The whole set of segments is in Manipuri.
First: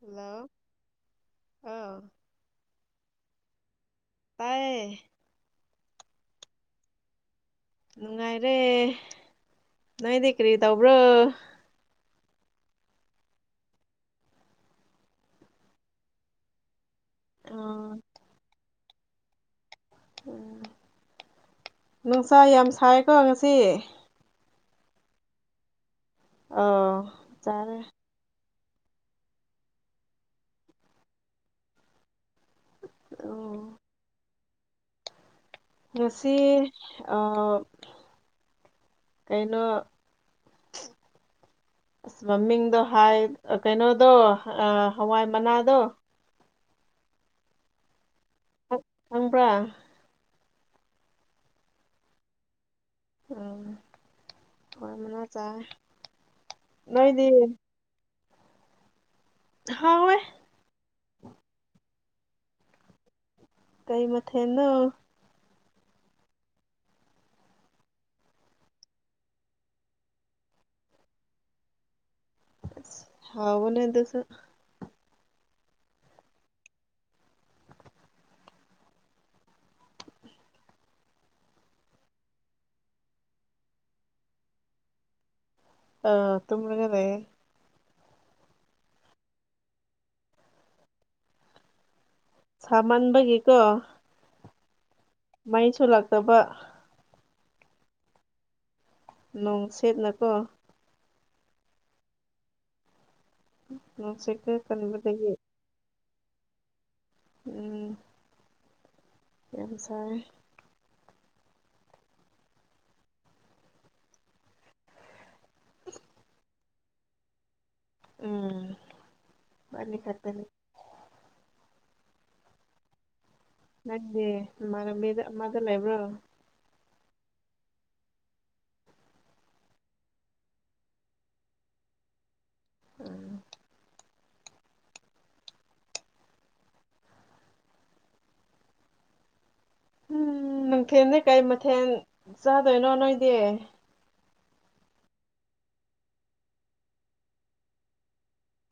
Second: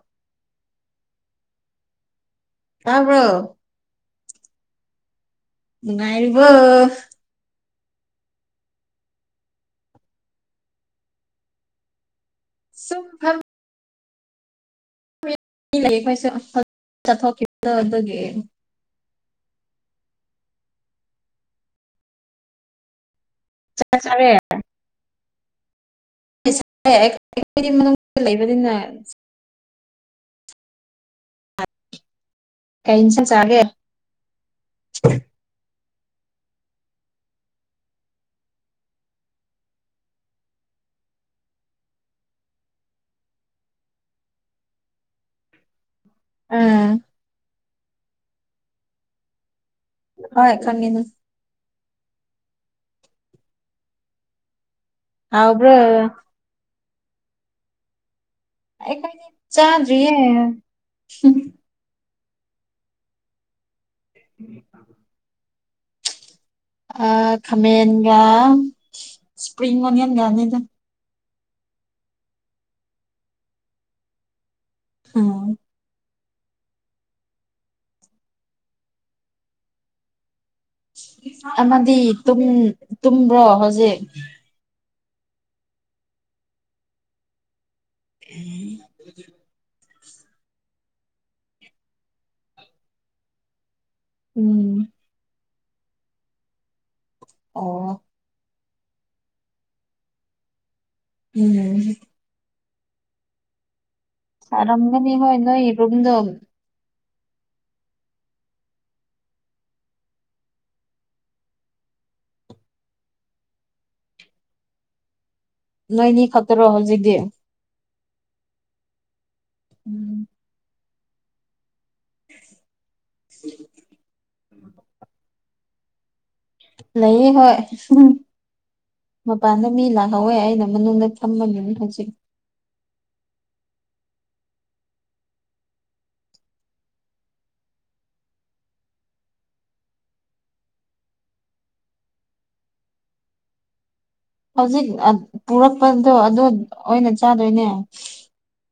ꯍꯜꯂꯣ ꯍꯥꯎ ꯇꯥꯕ꯭ꯔꯣ ꯇꯥꯏꯌꯦ ꯅꯨꯡꯉꯥꯏꯔꯤꯕꯣ ꯅꯨꯡꯉꯥꯏꯔꯦ ꯅꯣꯏꯗꯤ ꯀꯔꯤ ꯇꯧꯕ꯭ꯔꯣ ꯁꯨꯝ ꯐꯝ ꯃꯤ ꯂꯩꯈꯩꯁꯦ ꯆꯠꯊꯣꯛꯈꯤꯕꯗꯣ ꯑꯥ ꯑꯗꯨꯒꯤ ꯎꯝ ꯅꯨꯡꯁꯥ ꯌꯥꯝ ꯁꯥꯏꯀꯣ ꯉꯁꯤ ꯆꯥꯛ ꯑꯥ ꯁꯥꯏꯌꯦ ꯑꯩꯈꯣꯏꯗꯤ ꯆꯥꯔꯦ ꯃꯅꯨꯡꯗ ꯂꯩꯕꯅꯤꯅ ꯀꯩ ꯑꯦꯟꯁꯥꯡ ꯎꯝ ꯆꯥꯒꯦ ꯉꯁꯤ ꯑꯥ ꯀꯩꯅꯣ ꯑꯁ ꯃꯃꯤꯡꯗꯣ ꯍꯥꯏ ꯀꯩꯅꯣꯗꯣ ꯍꯋꯥꯏ ꯃꯅꯥꯗꯣ ꯎꯝ ꯈꯪꯕ꯭ꯔꯥ ꯍꯣꯏ ꯈꯪꯉꯦꯅꯦ ꯎꯝ ꯍꯋꯥꯏ ꯃꯅꯥ ꯆꯥꯏ ꯍꯥꯎꯕ꯭ꯔꯣ ꯅꯣꯏꯗꯤ ꯑꯩ ꯀꯣꯏꯗꯤ ꯆꯥꯗ꯭ꯔꯤꯌꯦ ꯍꯥꯎꯋꯦ ꯀꯩ ꯃꯊꯦꯟꯅꯣ ꯑꯥ ꯈꯥꯃꯦꯟꯒ ꯏꯁꯄ꯭ꯔꯤꯡ ꯑꯣꯅꯤꯌꯟꯒꯅꯤꯗ ꯑꯁ ꯍꯥꯎꯕꯅꯦꯗꯨꯁꯨ ꯎꯝ ꯑꯃꯗꯤ ꯇꯨꯝꯕ꯭ꯔꯣ ꯍꯧꯖꯤꯛ ꯑꯥ ꯇꯨꯝꯂꯒ ꯂꯩꯌꯦ ꯎꯝ ꯁꯃꯥꯟꯕꯒꯤꯀꯣ ꯎꯝ ꯃꯩꯁꯨ ꯂꯥꯛꯇꯕ ꯑꯣ ꯅꯣꯡ ꯁꯦꯠꯅꯀꯣ ꯎꯝ ꯎꯝ ꯁꯔꯝꯒꯅꯤ ꯍꯣꯏ ꯅꯣꯏ ꯔꯨꯝꯗꯣ ꯎꯝ ꯌꯥꯝ ꯁꯥꯏꯌꯦ ꯅꯣꯏꯅꯤ ꯈꯇꯔꯣ ꯍꯧꯖꯤꯛꯗꯤ ꯎꯝ ꯎꯝ ꯅꯪꯗꯤ ꯏꯃꯥꯅꯕꯤ ꯑꯃꯗꯣ ꯂꯩꯕ꯭ꯔꯣ ꯂꯩꯌꯦ ꯍꯣꯏ ꯃꯄꯥꯟꯗ ꯃꯤ ꯂꯥꯛꯍꯧꯋꯦ ꯑꯩꯅ ꯃꯅꯨꯡꯗ ꯐꯝꯃꯅꯤ ꯍꯧꯖꯤꯛ ꯎꯝ ꯎꯝ ꯅꯨꯡꯊꯦꯝꯗꯤ ꯀꯩ ꯃꯊꯦꯜ ꯆꯥꯗꯣꯏꯅꯣ ꯅꯣꯏꯗꯤ ꯍꯧꯖꯤꯛ ꯄꯨꯔꯛꯄꯗꯣ ꯑꯗꯨ ꯑꯣꯏꯅ ꯆꯥꯗꯣꯏꯅꯦ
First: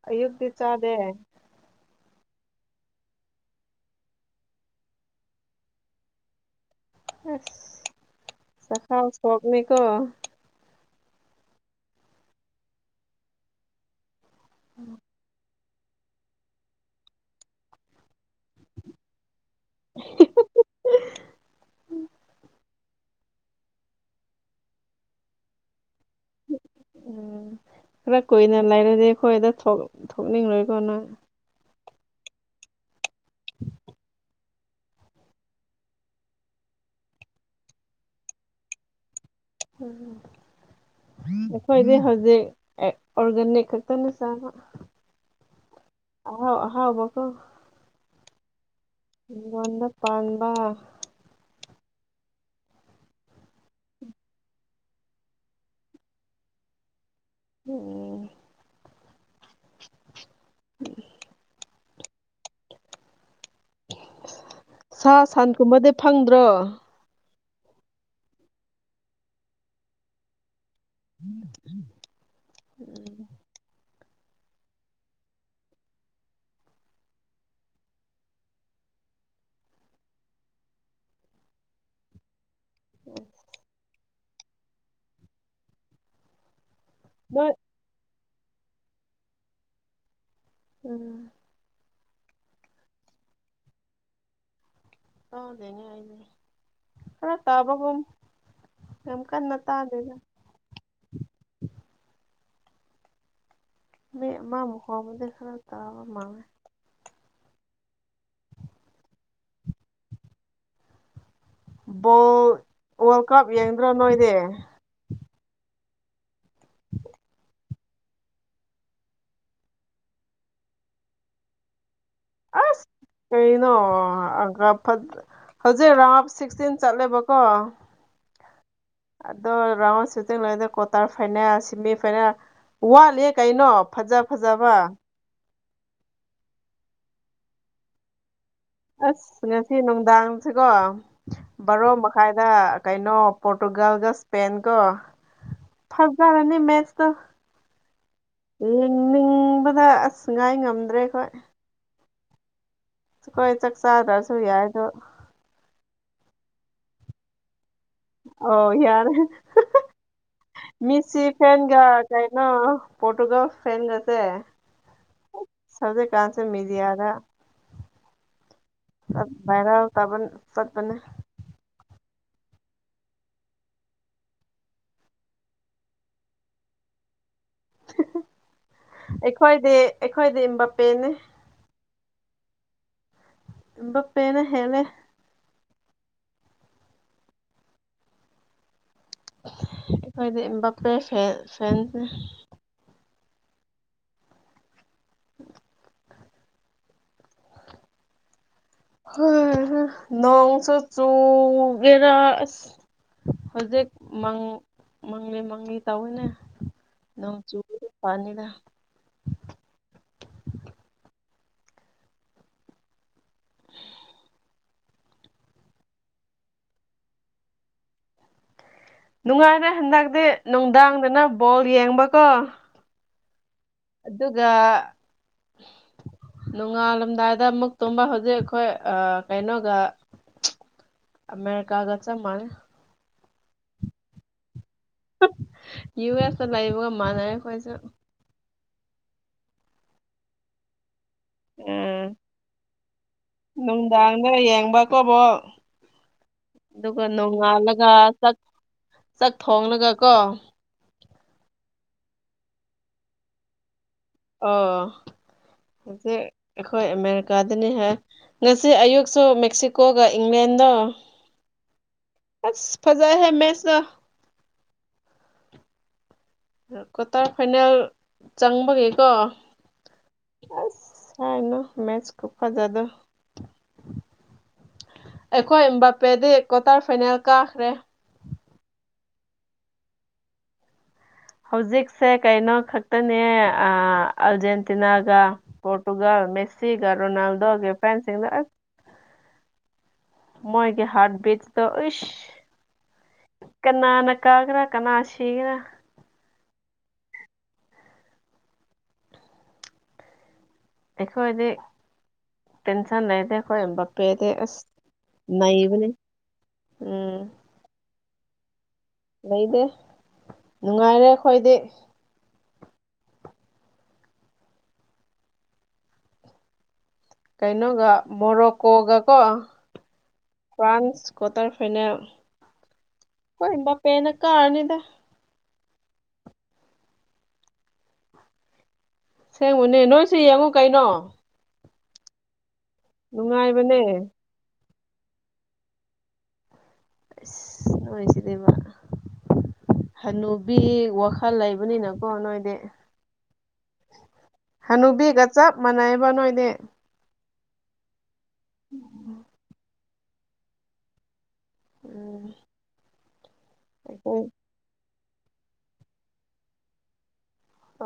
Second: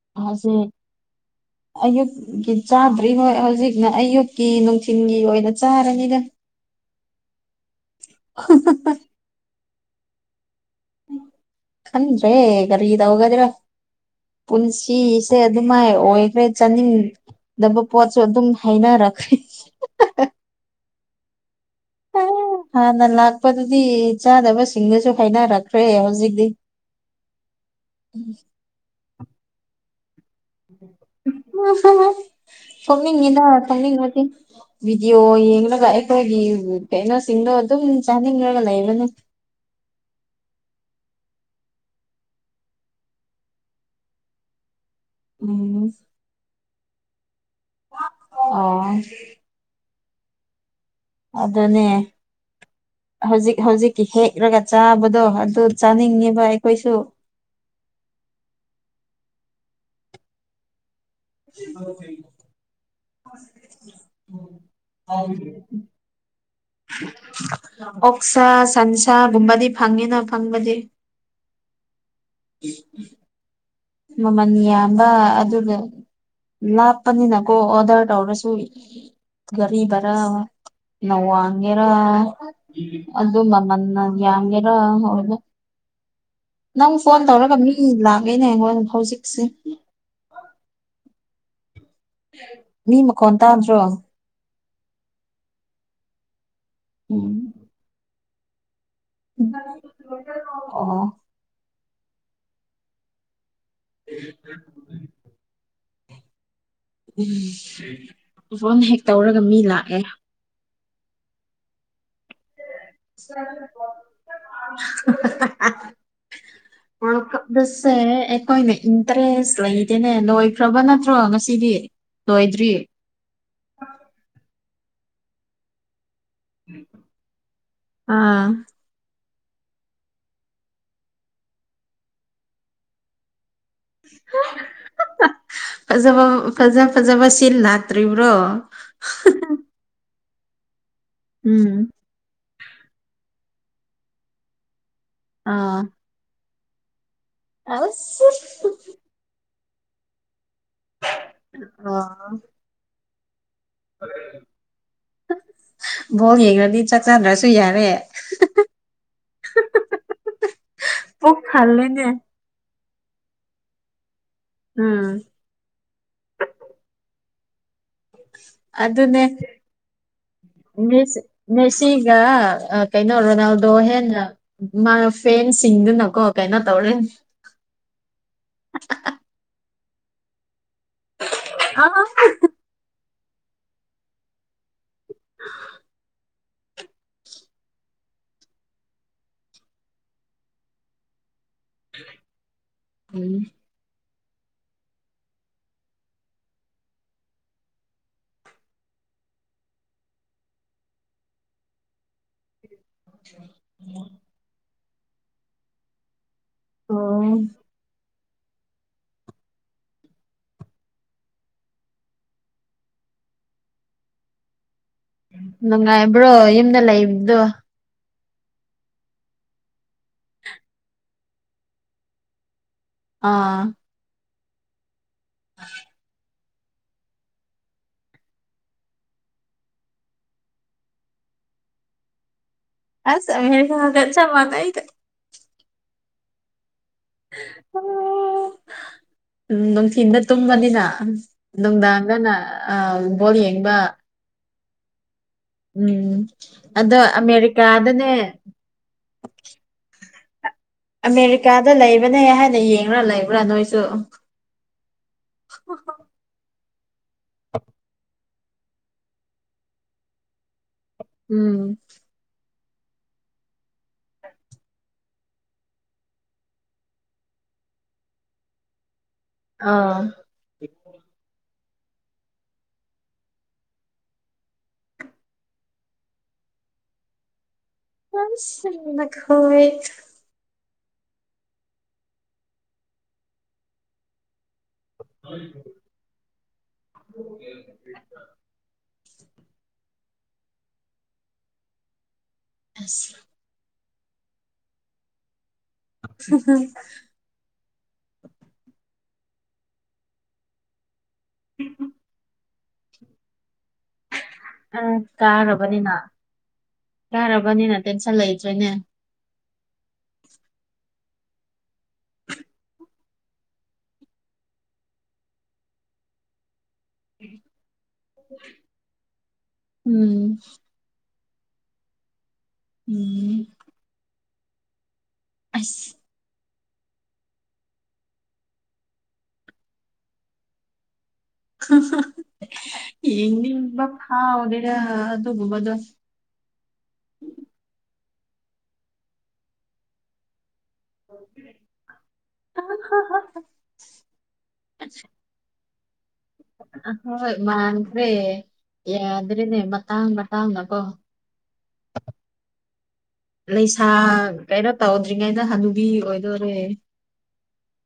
ꯑꯌꯨꯛꯇꯤ ꯍꯧꯖꯤꯛ ꯆꯥꯗꯦ ꯑꯌꯨꯛ ꯒꯤ ꯆꯥꯗ꯭ꯔꯤ ꯍꯣꯏ ꯍꯧꯖꯤꯛꯅ ꯑꯌꯨꯛꯀꯤ ꯅꯨꯡꯊꯤꯜꯒꯤ ꯑꯣꯏꯅ ꯆꯥꯔꯅꯤꯗ ꯑꯁ ꯆꯥꯛꯈꯥꯎ ꯁꯣꯛꯅꯤꯀꯣ ꯈꯟꯗ꯭ꯔꯦ ꯀꯔꯤꯗꯥꯎꯒꯗꯔ ꯄꯨꯟꯁꯤ ꯁꯦ ꯑꯗꯨꯃꯥꯏ ꯑꯣꯏꯈ꯭ꯔꯦ ꯆꯥꯅꯤꯡꯗꯕ ꯄꯣꯠꯁꯨ ꯑꯗꯨꯝ ꯍꯥꯩꯅꯔꯛꯈ꯭ꯔꯦ [unintelligible] ꯍꯥꯟꯅ ꯂꯥꯛꯄꯗꯨꯗꯤ ꯆꯥꯗꯕꯁꯤꯡꯗꯨꯁꯨ ꯍꯥꯏꯅꯔꯛꯈ꯭ꯔꯦ ꯍꯧꯖꯤꯛ ꯎꯝ ꯈꯔ ꯀꯨꯏꯅ ꯂꯥꯏꯔꯗꯤ ꯑꯩꯈꯣꯏꯗ ꯊꯣꯛ ꯊꯣꯛꯅꯤꯡꯂꯣꯏꯀꯅ ꯅꯣꯏ ꯊꯣꯛꯅꯤꯡꯒꯅꯤꯅ ꯊꯣꯛꯅꯤꯡꯕꯗꯤ ꯚꯤꯗꯤꯑꯣ ꯌꯦꯡꯂꯒ ꯑꯩꯈꯣꯏꯒꯤ ꯀꯩꯅꯣꯁꯤꯡꯗꯣ ꯑꯗꯨꯝ ꯆꯥꯅꯤꯡꯉꯒ ꯂꯩꯕꯅꯤ ꯎꯝ ꯑꯩꯈꯣꯏꯗꯤ ꯍꯧꯖꯤꯛ ꯑꯣꯔꯒꯥꯅꯤꯛ ꯈꯛꯇꯅꯦ ꯆꯥꯕ ꯎꯝ ꯑꯍꯥꯎꯕ ꯀꯣ ꯑꯣ ꯍꯤꯡꯒꯣꯟꯗ ꯄꯥꯟꯕ ꯑꯗꯨꯅꯦ ꯍꯧꯖꯤꯛ ꯍꯧꯖꯤꯛꯀꯤ ꯍꯦꯛꯔꯒ ꯆꯥꯕꯗꯣ ꯑꯗꯨ ꯆꯥꯅꯤꯡꯉꯦꯕ ꯑꯩꯈꯣꯏꯁꯨ ꯎꯝ ꯎꯝ [inaudible] ꯁꯥ ꯁꯟ ꯀꯨꯝꯕꯗꯤ ꯐꯪꯗ꯭ꯔꯣ ꯑꯣꯛꯁꯥ ꯁꯟꯁꯥꯒꯨꯝꯕꯗꯤ ꯐꯪꯉꯦꯅ ꯐꯪꯕꯗꯤ ꯎꯝ ꯃꯃꯜ ꯌꯥꯝꯕ ꯑꯗꯨꯒꯤ ꯂꯥꯞꯄꯅꯤꯅꯥꯀꯣ ꯑꯣꯗꯔ ꯇꯧꯔꯁꯨ ꯒꯔꯤ ꯚꯥꯔ ꯅꯋꯥꯡꯒꯦꯔ ꯑꯗꯨ ꯃꯃꯅ ꯌꯥꯝꯒꯦꯔ ꯑꯣꯏꯕ ꯅꯪ ꯐꯣꯟ ꯅꯣꯏ ꯇꯧꯔꯒ ꯃꯤ ꯂꯥꯛꯑꯦꯅꯦ ꯑꯩꯉꯣꯟꯗ ꯍꯧꯖꯤꯛꯁꯦ ꯎꯝ ꯃꯤ ꯃꯈꯣꯟ ꯇꯥꯗ꯭ꯔꯣ ꯀꯥꯎꯗꯅꯦꯅꯦ ꯎꯝ ꯐꯔꯛ ꯇꯕꯒꯨꯝ ꯑꯣ ꯃꯤ ꯑꯃꯃꯨꯛ ꯍꯣꯡꯕ ꯐꯔꯛ ꯇꯕ ꯃꯥꯅꯦ ꯎꯝ ꯐꯣꯟ ꯍꯦꯛ ꯇꯧꯔꯒ ꯃꯤ ꯂꯥꯛꯑꯦ ꯕꯣꯜ ꯋꯥꯔꯜ ꯀꯞ ꯌꯦꯡꯗ꯭ꯔꯥ ꯅꯣꯏꯗꯤ ꯋꯥꯔꯜ ꯀꯞ ꯁꯦ ꯑꯩꯈꯣꯏꯅ ꯏꯟꯇꯔꯦꯁ ꯂꯩꯇꯦꯅꯦ ꯂꯣꯏꯈ꯭ꯔꯕ ꯅꯠꯇ꯭ꯔꯣ ꯉꯁꯤꯗꯤ ꯂꯣꯏꯗ꯭ꯔꯤ ꯑꯁ ꯀꯩꯅꯣ [unintelligible] ꯁꯤꯛꯁꯇꯤꯟ ꯆꯠꯂꯦꯕꯀꯣ ꯑꯥ ꯑꯗꯣ ꯔꯥꯎꯟ ꯁꯤꯛꯁꯇꯤꯟ ꯂꯣꯏꯔꯗꯤ ꯀ꯭ꯋꯥꯇꯔ ꯐꯥꯏꯅꯦꯜ ꯁꯤꯃꯤ ꯐꯥꯏꯅꯦꯜ ꯋꯥꯠꯂꯤ ꯀꯩꯅꯣ ꯐꯖ ꯐꯖꯕ ꯐꯖꯕ ꯐꯖ ꯐꯖꯕ ꯁꯤꯜ ꯂꯥꯛꯇ꯭ꯔꯤꯕꯣ ꯑꯁ ꯉꯁꯤ ꯅꯨꯡꯗꯥꯡꯁꯤꯀꯣ ꯎꯝ ꯕꯥꯔꯣ ꯃꯈꯥꯏꯗ ꯀꯩꯅꯣ ꯄꯣꯔꯇꯨꯒꯜꯒꯣ ꯁ꯭ꯄꯦꯟ ꯀꯣ ꯑꯥ ꯃꯦꯁ ꯑꯁ ꯑꯗ ꯑꯁ ꯉꯥꯏ ꯉꯝꯗ꯭ꯔꯦ ꯑꯩꯈꯣꯏ ꯑꯡ ꯍꯣꯏ ꯆꯥꯛ ꯆꯥꯗ꯭ꯔꯁꯨ ꯌꯥꯏꯗꯣ ꯕꯣꯜ ꯌꯦꯡꯂꯗꯤ ꯆꯥꯛ ꯆꯥꯗ꯭ꯔꯁꯨ ꯌꯥꯔꯦ ꯑꯣ ꯌꯥꯔꯦ ꯃꯤꯁꯤ ꯄꯨꯛ ꯐꯦꯟꯒ ꯊꯜꯂꯦꯅꯦ ꯀꯩꯅꯣ ꯄꯣꯔꯇꯨꯒꯜ ꯐꯦꯟꯒꯁꯦ ꯎꯝ ꯍꯧꯖꯤꯛꯀꯥꯟꯁꯦ ꯃꯦꯗꯤꯌꯥꯗ ꯑꯗꯨꯅꯦ ꯚꯥꯏꯔꯦꯜ ꯆꯠꯄꯅꯦ ꯃꯦꯁꯤ ꯀꯩꯔ ꯔꯣꯅꯥꯜꯗꯣ ꯍꯦꯟꯅ ꯃꯥ ꯐꯦꯟꯁꯤꯡꯗꯨꯅꯀꯣ ꯀꯩꯅꯣ ꯇꯧꯔꯅꯤ ꯑꯩꯈꯣꯏꯗꯤ ꯑꯩꯈꯣꯏꯗꯤ ꯃꯥꯞꯄꯦꯅꯤ ꯑꯥ ꯍꯥ ꯃꯥꯞꯄꯦꯅ ꯍꯦꯜꯂꯦ [inaudible] ꯑꯩꯈꯣꯏꯗꯤ ꯃꯥꯞꯄꯦ ꯐꯦꯟꯅꯦ ꯎꯝ ꯍꯩꯍꯦ ꯅꯣꯡꯁꯨ ꯆꯨꯒꯦꯔ ꯑꯁ ꯍꯧꯖꯤꯛ ꯃꯪꯂꯤ ꯃꯪꯂꯤ ꯇꯧꯋꯤꯅꯦ ꯑꯣ ꯅꯣꯡ ꯆꯨꯔꯗꯤ ꯐꯅꯤꯗ ꯅꯨꯡꯉꯥꯏꯕ꯭ꯔꯣ ꯌꯨꯝꯗ ꯂꯩꯕꯗꯣ ꯅꯨꯡꯉꯥꯏꯔꯦ ꯍꯟꯗꯛꯇꯤ ꯅꯨꯡꯗꯥꯡꯗꯅ ꯕꯣꯜ ꯌꯦꯡꯕꯀꯣ ꯑꯥ ꯑꯗꯨꯒ [inaudible] ꯅꯣꯡꯉꯥꯜꯂꯝꯗꯥꯏꯗ ꯑꯃꯨꯛ ꯇꯨꯝꯕ ꯍꯧꯖꯤꯛ ꯑꯩꯈꯣꯏ ꯑꯥ ꯀꯩꯅꯣꯒ ꯑꯃꯦꯔꯤꯀꯥꯒ ꯆꯞ ꯃꯥꯟꯅꯩ ꯑꯁ ꯆꯞ ꯃꯥꯟꯅꯩꯗ ꯌꯨ ꯑꯦꯁꯇ ꯂꯥꯏꯕꯒ ꯃꯥꯅꯔꯦ ꯑꯈꯣꯏꯁꯨ ꯎꯝ ꯅꯨꯡꯊꯤꯟꯗ ꯇꯨꯝꯕꯅꯤꯅ ꯎꯝ ꯅꯨꯡꯗꯥꯡꯗꯅ ꯕꯣꯜ ꯌꯦꯡꯕ ꯕ ꯐꯣꯔ ꯕꯣꯜ ꯎꯝ ꯑꯗꯣ ꯑꯗꯨꯒ ꯅꯣꯡꯉꯥꯜꯂꯒ ꯑꯃꯦꯔꯤꯀꯥꯗꯅꯦ ꯆꯥꯛ ꯆꯥꯛ ꯊꯣꯡꯂꯒ ꯀꯣ ꯑꯃꯦꯔꯤꯀꯥꯗ ꯂꯩꯕꯅꯦ ꯍꯥꯏꯅ ꯌꯦꯡꯔ ꯂꯩꯕ꯭ꯔ ꯅꯣꯏꯁꯨ ꯑꯣ ꯍꯧꯖꯤꯛ ꯑꯩꯈꯣꯏ ꯑꯃꯦꯔꯤꯀꯥꯗꯅꯤ ꯍꯦ ꯉꯁꯤ ꯑꯌꯨꯛꯁꯨ ꯃꯦꯛꯁꯤꯀꯣꯒ ꯏꯪꯂꯦꯟꯗ ꯎꯝ ꯑꯁ ꯐꯖꯥꯍꯦ ꯃꯦꯠꯁꯇꯣ ꯀ꯭ꯋꯥꯇꯔ ꯐꯥꯏꯅꯦꯜ ꯆꯪꯕꯒꯤ ꯀꯣ ꯑꯥ ꯑꯁ ꯍꯥꯏꯒꯅꯨ ꯃꯦꯠꯁ ꯈꯨꯐꯥꯖꯗꯣ ꯑꯩꯈꯣꯏ ꯃꯥꯞꯄꯦꯗꯤ ꯀ꯭ꯋꯥꯇꯔ ꯐꯥꯏꯅꯦꯜ ꯀꯥꯈ꯭ꯔꯦ ꯌꯥꯝ ꯁꯤꯡꯅ ꯀꯥꯎꯌꯦ ꯍꯧꯖꯤꯛꯁꯦ ꯀꯩꯅꯣ ꯈꯛꯇꯅꯦ ꯑꯥ ꯑꯔꯖꯦꯟ ꯇꯤꯅꯥꯒꯥ ꯄꯣꯔꯇꯨꯒꯜ ꯃꯦꯁꯤꯒꯥ ꯔꯣꯅꯥꯜꯗꯣꯒꯤ ꯐꯦꯟꯁꯤꯡꯒ ꯑꯁ ꯃꯣꯏꯒꯤ ꯍꯥꯠꯕꯤꯠꯗꯣ ꯑꯁ ꯑꯁ ꯀꯅꯥꯅ ꯀꯒ꯭ꯔꯦꯔ ꯀꯅꯥꯅ ꯁꯤꯒꯦꯔ ꯎꯝ ꯑꯩꯈꯣꯏꯗꯤ ꯇꯦꯟꯁꯟ ꯂꯩꯗꯦ ꯈꯣꯏ ꯑꯦꯝꯕꯄꯦꯗꯤ ꯑꯁ ꯑ ꯅꯩꯕꯅꯦ ꯀꯥꯔꯕꯅꯤꯅ ꯎꯝ ꯀꯥꯔꯕꯅꯤꯅ ꯇꯦꯟꯁꯟ ꯂꯩꯇ꯭ꯔꯦꯅꯦ ꯂꯩꯗꯦ ꯅꯨꯡꯉꯥꯏꯔꯦ ꯑꯩꯈꯣꯏꯗꯤ ꯀꯩꯅꯣꯒ ꯃꯣꯔꯣꯀꯣꯒꯀꯣ ꯎꯝ ꯐ꯭ꯔꯥꯟꯁ ꯀꯣꯇꯔ ꯐꯥꯏꯅꯦꯜ ꯎꯝ ꯈꯣꯏꯕꯄꯦꯅ ꯀꯥꯔꯅꯤꯗ ꯑꯁ ꯑꯁꯦꯡꯕꯅꯦ ꯅꯣꯏꯁꯨ ꯌꯦꯡꯉꯨ ꯀꯩꯅꯣ ꯑꯍꯥꯍꯥꯍꯥ ꯅꯨꯡꯉꯥꯏꯕꯅꯦ ꯌꯦꯡꯅꯤꯕ ꯐꯥꯎꯗꯦ ꯌꯥ ꯑꯗꯨꯒꯨꯝꯕꯗꯣ ꯍꯅꯨ ꯕꯤ ꯋꯥꯈꯜ ꯂꯩꯕꯅꯤꯅꯀꯣ ꯅꯣꯏꯗꯤ ꯍꯅꯨꯕꯤꯒ ꯆꯞ ꯃꯥꯟꯅꯩꯕ ꯅꯣꯏꯗꯤ ꯍꯣꯏ ꯃꯥꯟꯈ꯭ꯔꯦ ꯌꯥꯗ꯭ꯔꯔꯤꯅꯦ ꯃꯇꯥꯡ ꯃꯇꯥꯡꯅꯀꯣ ꯎꯝ ꯂꯩꯁꯥ ꯑꯩꯈꯣꯏ ꯀꯩꯅꯣ ꯇꯧꯗ꯭ꯔꯤꯉꯩꯗ ꯍꯅꯨꯕꯤ ꯑꯣꯏꯗꯣꯔꯦ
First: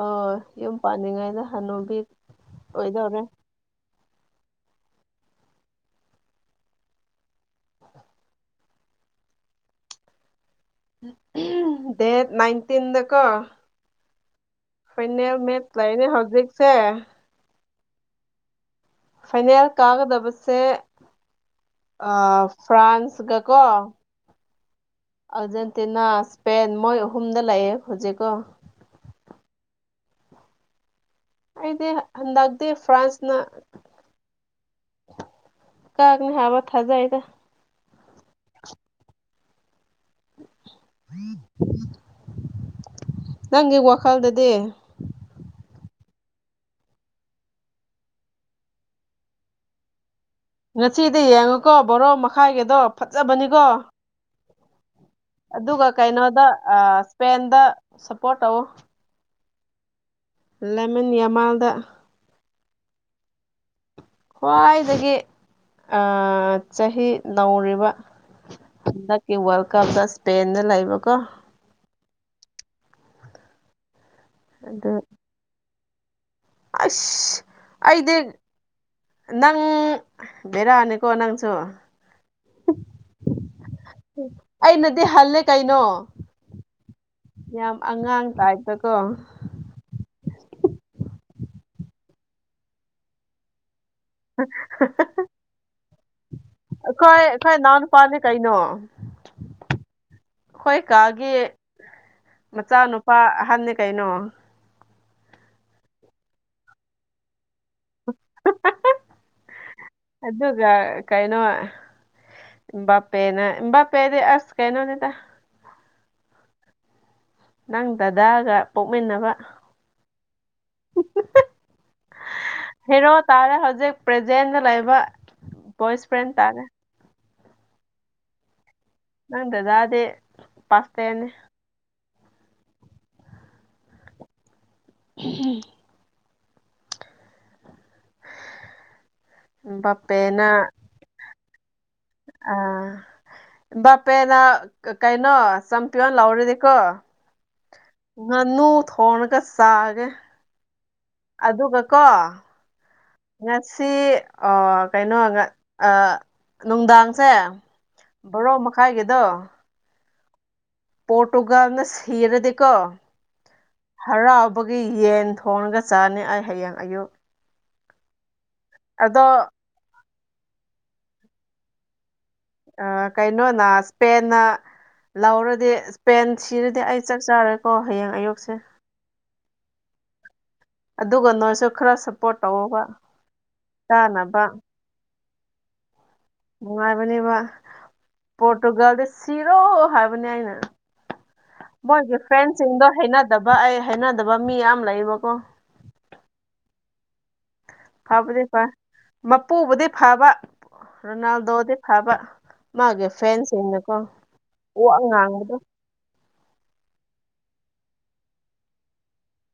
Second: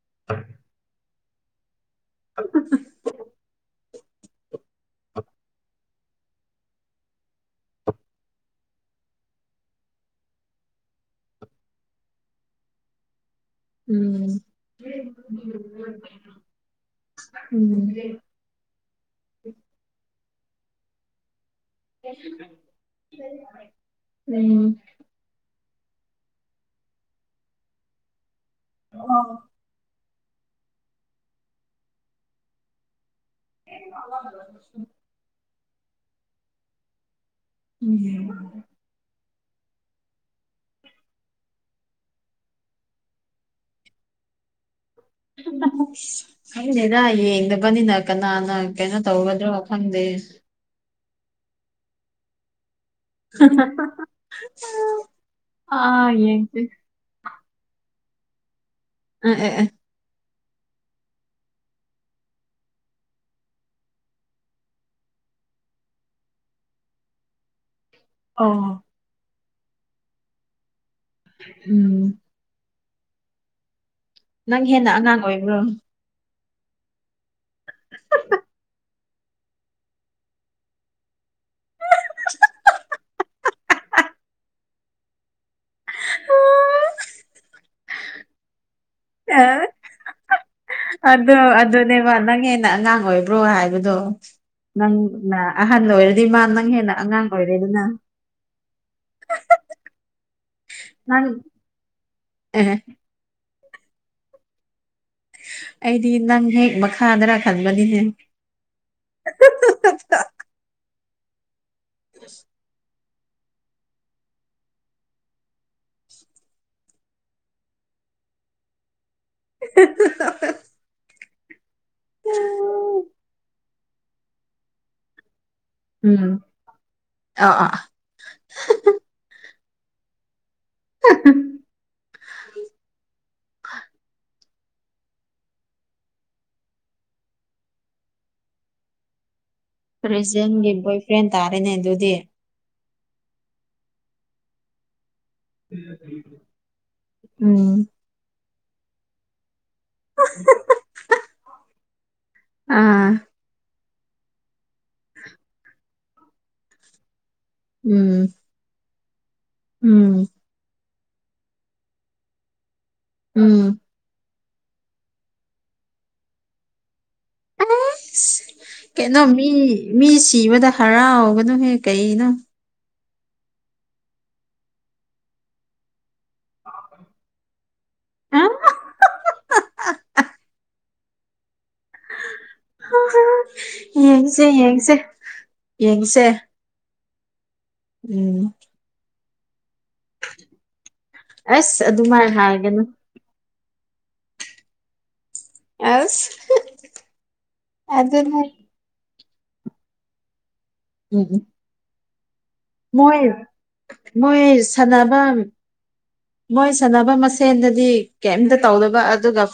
ꯑꯣ ꯌꯨꯝ ꯄꯥꯟꯅꯤꯡꯉꯩꯗ ꯍꯅꯨꯕꯤ ꯑꯣꯏꯗꯧꯔꯦ [inaudible] ꯑꯍꯝ ꯗꯦꯠ ꯅꯥꯏꯟꯇꯤꯟ ꯗ ꯀꯣ ꯎꯝ ꯐꯥꯏꯅꯦꯜ ꯃꯦꯠꯆ ꯂꯩꯅꯦ ꯍꯧꯖꯤꯛꯁꯦ ꯎꯝ ꯐꯥꯏꯅꯦꯜ ꯀꯥꯒꯗꯕꯁꯦ ꯑꯥ ꯐ꯭ꯔꯥꯟꯁ ꯒ ꯀꯣ ꯎꯝ ꯑꯔꯖꯦꯟ ꯇꯦꯅꯥ ꯁꯄꯦꯟ ꯃꯣꯏ ꯑꯍꯨꯝꯗ ꯂꯩꯑꯦ ꯍꯧꯖꯤꯛꯀꯣ ꯑꯣ ꯑꯩꯗꯤ ꯍꯟꯗꯛ ꯇꯤ ꯐ꯭ꯔꯥꯟꯁ [unintelligible] ꯀꯥꯒꯅꯤ ꯍꯥꯥꯕ ꯊꯥꯖꯩꯗ ꯎꯝ ꯅꯪꯒꯤ ꯋꯥꯈꯜꯗꯗꯤ ꯈꯪꯗꯦꯗ ꯌꯦꯡꯗꯕꯅꯤꯅ ꯀꯅꯥꯅ ꯀꯩꯅꯣ ꯇꯧꯒꯗ꯭ꯔꯣ ꯈꯪꯗꯦ ꯉꯁꯤꯗꯤ ꯌꯦꯡꯉꯀꯣ ꯕꯣꯔꯣ ꯃꯈꯥꯏꯒꯤꯗꯣ ꯐꯖꯕꯅꯤꯀꯣ ꯑꯗꯨꯒ ꯑꯥ ꯀꯩꯅꯣꯗ ꯌꯦꯡꯁꯦ ꯑꯥ ꯏꯁꯄꯦꯟꯗ ꯁꯄꯣꯔꯠ ꯇꯧ ꯎꯝ ꯑꯦ ꯑꯦ ꯂꯃꯦꯟ ꯌꯥꯃꯜꯗ ꯈ꯭ꯋꯥꯏꯗꯒꯤ ꯑꯥ ꯆꯍꯤ ꯅꯧꯔꯤꯕ ꯑꯣ ꯍꯟꯗꯛꯀꯤ ꯋꯥꯔꯜ ꯀꯞꯇ ꯏꯁꯄꯦꯟꯗ ꯂꯩꯕ ꯎꯝ ꯅꯪ ꯍꯦꯟꯅ ꯑꯗꯨ ꯑꯉꯥꯡ ꯑꯣꯏꯕ꯭ꯔꯣ ꯑꯁ ꯑꯩꯗꯤ ꯅꯪ ꯕꯦꯔꯥꯅꯤꯀꯣ ꯅꯪ ꯗꯣ ꯑꯩꯅꯗꯤ ꯍꯜꯂꯦ ꯀꯩꯅꯣ ꯌꯥꯝ ꯑꯉꯥꯡ ꯇꯥꯏꯞꯇꯀꯣ ꯑꯗꯣ ꯑꯗꯨꯅꯦꯕ ꯅꯪ ꯍꯦꯟꯅ ꯑꯉꯥꯡ ꯑꯣꯏꯕ꯭ꯔꯣ ꯍꯥꯏꯕꯗꯣ ꯅꯪꯅ ꯑꯍꯟ ꯑꯣꯏꯔꯗꯤ ꯃꯥ ꯅꯪ ꯍꯦꯟꯅ ꯑꯩꯈꯣꯏ ꯑꯉꯥꯡ ꯑꯩꯈꯣꯏ ꯏꯅꯥꯎ ꯑꯣꯏꯔꯦꯗꯅ [unintelligible] ꯈꯣꯏ ꯅꯪ ꯀꯥꯒꯤ ꯑꯦ ꯃꯆꯥꯅꯨꯄꯥ ꯑꯍꯟꯅꯤ ꯀꯩꯅꯣ ꯑꯩꯗꯤ ꯅꯪ ꯍꯦꯛ ꯃꯈꯥꯗꯔ ꯈꯪꯕꯅꯤꯍꯦ [unintelligible] ꯑꯗꯨꯒ ꯀꯩꯅꯣ ꯑꯝꯕꯥꯄꯦꯅ ꯕꯥꯄꯦꯗꯤ ꯑꯁ ꯀꯩꯅꯣꯅꯤꯗ ꯅꯪ ꯗꯗꯥꯒ ꯄꯣꯛꯃꯤꯟꯅꯕ [unintelligible] ꯍꯦꯔꯣ ꯇꯥꯔꯦ ꯍꯧꯖꯤꯛ ꯄ꯭ꯔꯖꯦꯟꯗ ꯂꯩꯕ ꯕꯣꯏꯁ ꯐ꯭ꯔꯦꯟ ꯎꯝ ꯇꯥꯔꯦ ꯑꯥ ꯑꯥ ꯑꯥ [unintelligible] ꯅꯪ ꯗꯗꯥꯗꯤ ꯄꯥꯁꯇꯦꯟꯅꯦ [inaudible] ꯍꯝ ꯏꯝꯕꯥꯄꯦꯅ ꯄ꯭ꯔꯦꯖꯦꯟꯒꯤ ꯕꯣꯏꯐ꯭ꯔꯦꯟ ꯇꯥꯔꯦꯅꯦ ꯑꯗꯨꯗꯤ ꯕꯥꯄꯦꯅ ꯀ ꯀꯩꯅꯣ ꯆꯝꯄꯤꯌꯟ ꯂꯥꯎꯔꯗꯤꯀꯣ ꯎꯝ ꯉꯥꯅꯨ ꯊꯣꯡꯉꯒ ꯆꯥꯒꯦ ꯑꯗꯨꯒꯀꯣ ꯑꯥ ꯁꯤ ꯑꯥ ꯀꯩꯅꯣꯒ ꯑ ꯅꯨꯡꯗꯥꯡ ꯁꯦ ꯎꯝ ꯕꯣꯔꯣ ꯃꯈꯥꯏꯒꯤꯗꯣ ꯎꯝ ꯄꯣꯔꯇꯨꯒꯜꯅ ꯁꯤꯔꯗꯤꯀꯣ ꯎꯝ ꯍꯔꯥꯎ ꯕꯒꯤ ꯌꯦꯟ ꯊꯣꯡꯉꯒ ꯆꯥꯅꯤ ꯑꯩ ꯍꯌꯦꯡ ꯑꯌꯨꯛ ꯑꯁ ꯀꯩꯅꯣ ꯑꯗꯣ ꯃꯤ ꯃꯤ ꯁꯤꯕꯗ ꯍꯔꯥꯎꯒꯅꯨꯍꯦ ꯀꯩꯅꯣ ꯑ ꯀꯩꯅꯣꯅ ꯁ꯭ꯄꯦꯟꯅ ꯂꯧꯔꯗꯤ ꯄꯦꯟ ꯁꯤꯔꯗꯤ ꯑꯩ ꯆꯥꯛ ꯆꯥꯔꯣꯏꯀꯣ ꯍꯌꯦꯡ ꯑꯌꯨꯛꯁꯦ ꯑꯗꯨꯒ ꯅꯣꯏꯁꯨ ꯈꯔ ꯁꯞꯄꯣꯔꯠ ꯇꯧꯋꯣꯕ ꯀꯥꯅꯕ ꯌꯦꯡꯁ ꯅꯨꯡꯉꯥꯏꯕꯅꯦꯕ ꯎꯝ ꯄꯣꯔꯇꯨꯒꯜꯗꯨ ꯁꯤꯔꯣ ꯍꯥꯏꯕꯅꯦ ꯑꯩꯅ ꯑꯁ ꯃꯣꯏꯒꯤ ꯑꯗꯨꯃꯥꯏꯅ ꯍꯥꯏꯒꯅꯨ ꯐ꯭ꯔꯦꯟꯁꯤꯡꯗꯣ ꯍꯩꯅꯗꯕ ꯑꯩ ꯍꯩꯅꯗꯕ ꯃꯤ ꯌꯥꯝ ꯂꯩꯌꯦꯕꯀꯣ ꯑꯁ ꯐꯕꯨꯗꯤ ꯑꯗꯨꯅꯦ ꯐꯩ ꯃꯄꯨꯕꯨꯗꯤ ꯐꯕ ꯎꯝ ꯎꯝ ꯔꯣꯅꯥꯜꯗꯣꯗꯤ ꯐꯕ ꯃꯥꯒꯤ ꯃꯣꯏ ꯐꯦꯟꯁꯤꯡꯅꯀꯣ ꯃꯣꯏ ꯋꯥ ꯁꯅꯥꯕꯝ ꯉꯥꯡꯕꯗꯣ ꯃꯣꯏ ꯁꯥꯟꯅꯕ ꯃꯁꯦꯟꯗꯗꯤ ꯀ꯭ꯌꯝꯇ ꯇꯧꯗꯕ ꯑꯗꯨꯒ